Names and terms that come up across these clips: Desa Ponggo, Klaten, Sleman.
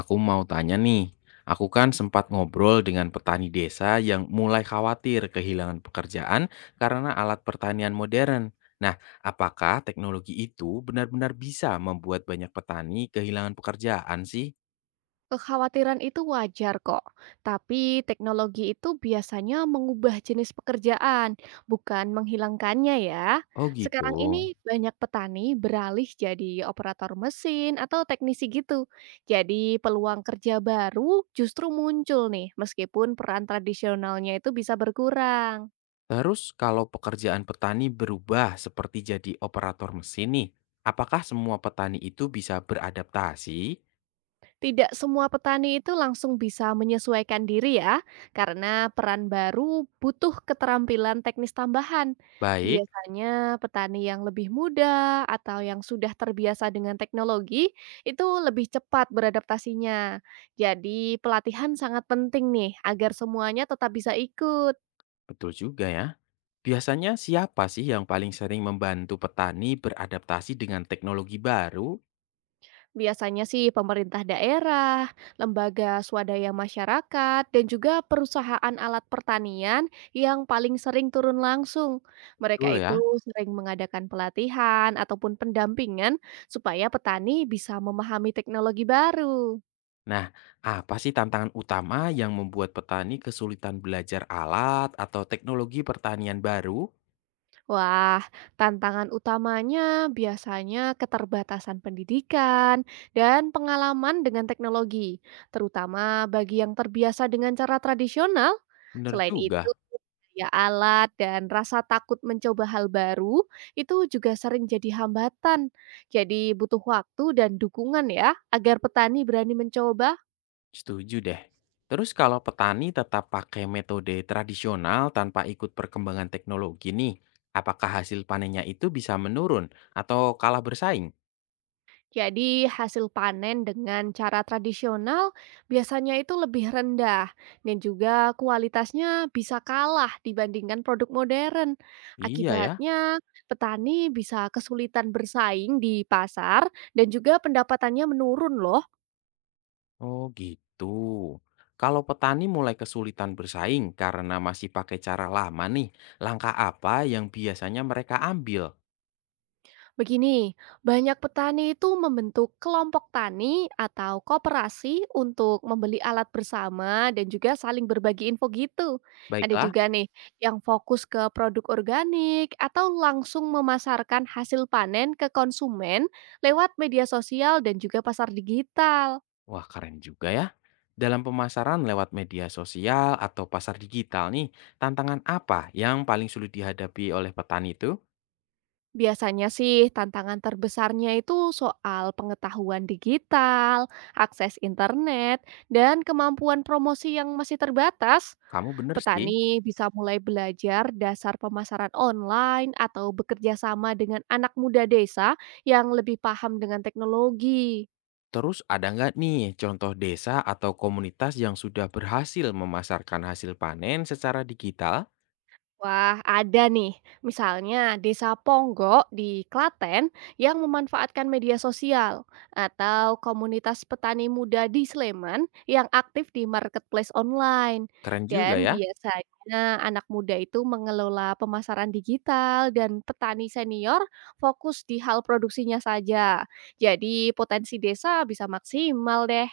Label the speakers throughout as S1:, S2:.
S1: Aku mau tanya nih, aku kan sempat ngobrol dengan petani desa yang mulai khawatir kehilangan pekerjaan karena alat pertanian modern. Nah, apakah teknologi itu benar-benar bisa membuat banyak petani kehilangan pekerjaan sih?
S2: Kekhawatiran itu wajar kok, tapi teknologi itu biasanya mengubah jenis pekerjaan, bukan menghilangkannya ya.
S1: Oh gitu.
S2: Sekarang ini banyak petani beralih jadi operator mesin atau teknisi gitu. Jadi peluang kerja baru justru muncul nih, meskipun peran tradisionalnya itu bisa berkurang.
S1: Terus kalau pekerjaan petani berubah seperti jadi operator mesin nih, apakah semua petani itu bisa beradaptasi?
S2: Tidak semua petani itu langsung bisa menyesuaikan diri ya, karena peran baru butuh keterampilan teknis tambahan.
S1: Baik,
S2: Biasanya petani yang lebih muda atau yang sudah terbiasa dengan teknologi itu lebih cepat beradaptasinya. Jadi pelatihan sangat penting nih agar semuanya tetap bisa ikut.
S1: betul juga ya. Biasanya siapa sih yang paling sering membantu petani beradaptasi dengan teknologi baru?
S2: Biasanya sih pemerintah daerah, lembaga swadaya masyarakat, dan juga perusahaan alat pertanian yang paling sering turun langsung. Mereka
S1: Betul
S2: itu
S1: ya.
S2: sering mengadakan pelatihan ataupun pendampingan supaya petani bisa memahami teknologi baru.
S1: Nah, apa sih tantangan utama yang membuat petani kesulitan belajar alat atau teknologi pertanian baru?
S2: Wah, tantangan utamanya biasanya keterbatasan pendidikan dan pengalaman dengan teknologi, terutama bagi yang terbiasa dengan cara tradisional.
S1: Bener
S2: Selain itu,
S1: juga,
S2: ya alat dan rasa takut mencoba hal baru itu juga sering jadi hambatan. Jadi butuh waktu dan dukungan ya agar petani berani mencoba.
S1: setuju deh. Terus kalau petani tetap pakai metode tradisional tanpa ikut perkembangan teknologi nih, apakah hasil panennya itu bisa menurun atau kalah bersaing?
S2: Jadi hasil panen dengan cara tradisional biasanya itu lebih rendah dan juga kualitasnya bisa kalah dibandingkan produk modern.
S1: Iya ya.
S2: Akibatnya petani bisa kesulitan bersaing di pasar dan juga pendapatannya menurun loh.
S1: Oh gitu. Kalau petani mulai kesulitan bersaing karena masih pakai cara lama nih, langkah apa yang biasanya mereka ambil?
S2: Begini, banyak petani itu membentuk kelompok tani atau koperasi untuk membeli alat bersama dan juga saling berbagi info gitu. Ada
S1: Baiklah,
S2: juga nih yang fokus ke produk organik atau langsung memasarkan hasil panen ke konsumen lewat media sosial dan juga pasar digital.
S1: wah keren juga ya. Dalam pemasaran lewat media sosial atau pasar digital nih, tantangan apa yang paling sulit dihadapi oleh petani itu?
S2: Biasanya sih tantangan terbesarnya itu soal pengetahuan digital, akses internet, dan kemampuan promosi yang masih terbatas.
S1: Kamu bener sih.
S2: Petani bisa mulai belajar dasar pemasaran online atau bekerja sama dengan anak muda desa yang lebih paham dengan teknologi.
S1: Terus ada nggak nih contoh desa atau komunitas yang sudah berhasil memasarkan hasil panen secara digital?
S2: Wah, ada nih. Misalnya Desa Ponggo di Klaten yang memanfaatkan media sosial atau komunitas petani muda di Sleman yang aktif di marketplace online.
S1: Keren juga
S2: Dan
S1: ya.
S2: biasanya anak muda itu mengelola pemasaran digital dan petani senior fokus di hal produksinya saja. Jadi potensi desa bisa maksimal deh.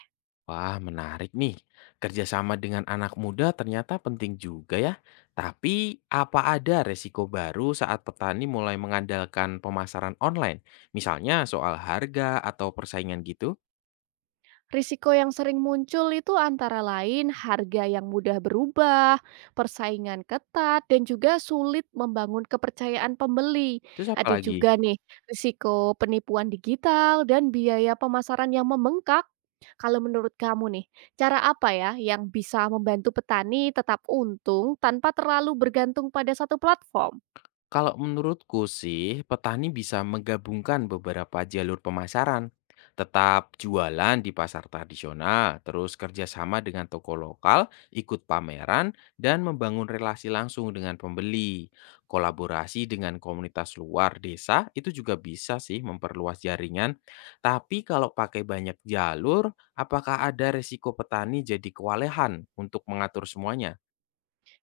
S1: Wah, menarik nih. Kerjasama dengan anak muda ternyata penting juga ya. Tapi apa ada resiko baru saat petani mulai mengandalkan pemasaran online? Misalnya soal harga atau persaingan gitu?
S2: Risiko yang sering muncul itu antara lain harga yang mudah berubah, persaingan ketat, dan juga sulit membangun kepercayaan pembeli.
S1: Terus apa
S2: Ada
S1: lagi?
S2: juga nih risiko penipuan digital dan biaya pemasaran yang membengkak. Kalau menurut kamu nih, cara apa ya yang bisa membantu petani tetap untung tanpa terlalu bergantung pada satu platform?
S1: Kalau menurutku sih, petani bisa menggabungkan beberapa jalur pemasaran. Tetap jualan di pasar tradisional, terus kerjasama dengan toko lokal, ikut pameran, dan membangun relasi langsung dengan pembeli. Kolaborasi dengan komunitas luar desa itu juga bisa sih memperluas jaringan. Tapi kalau pakai banyak jalur, apakah ada resiko petani jadi kewalahan untuk mengatur semuanya?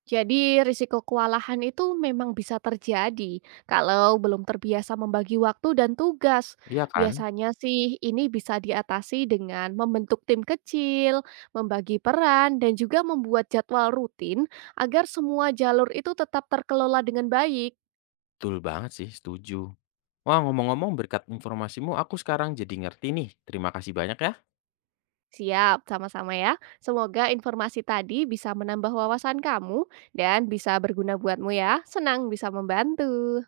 S2: Jadi risiko kewalahan itu memang bisa terjadi kalau belum terbiasa membagi waktu dan tugas.
S1: Iya kan?
S2: Biasanya sih ini bisa diatasi dengan membentuk tim kecil, membagi peran, dan juga membuat jadwal rutin agar semua jalur itu tetap terkelola dengan baik.
S1: Betul banget sih, setuju. Wah, ngomong-ngomong berkat informasimu aku sekarang jadi ngerti nih. Terima kasih banyak ya.
S2: Siap, sama-sama ya. Semoga informasi tadi bisa menambah wawasan kamu dan bisa berguna buatmu ya. Senang bisa membantu.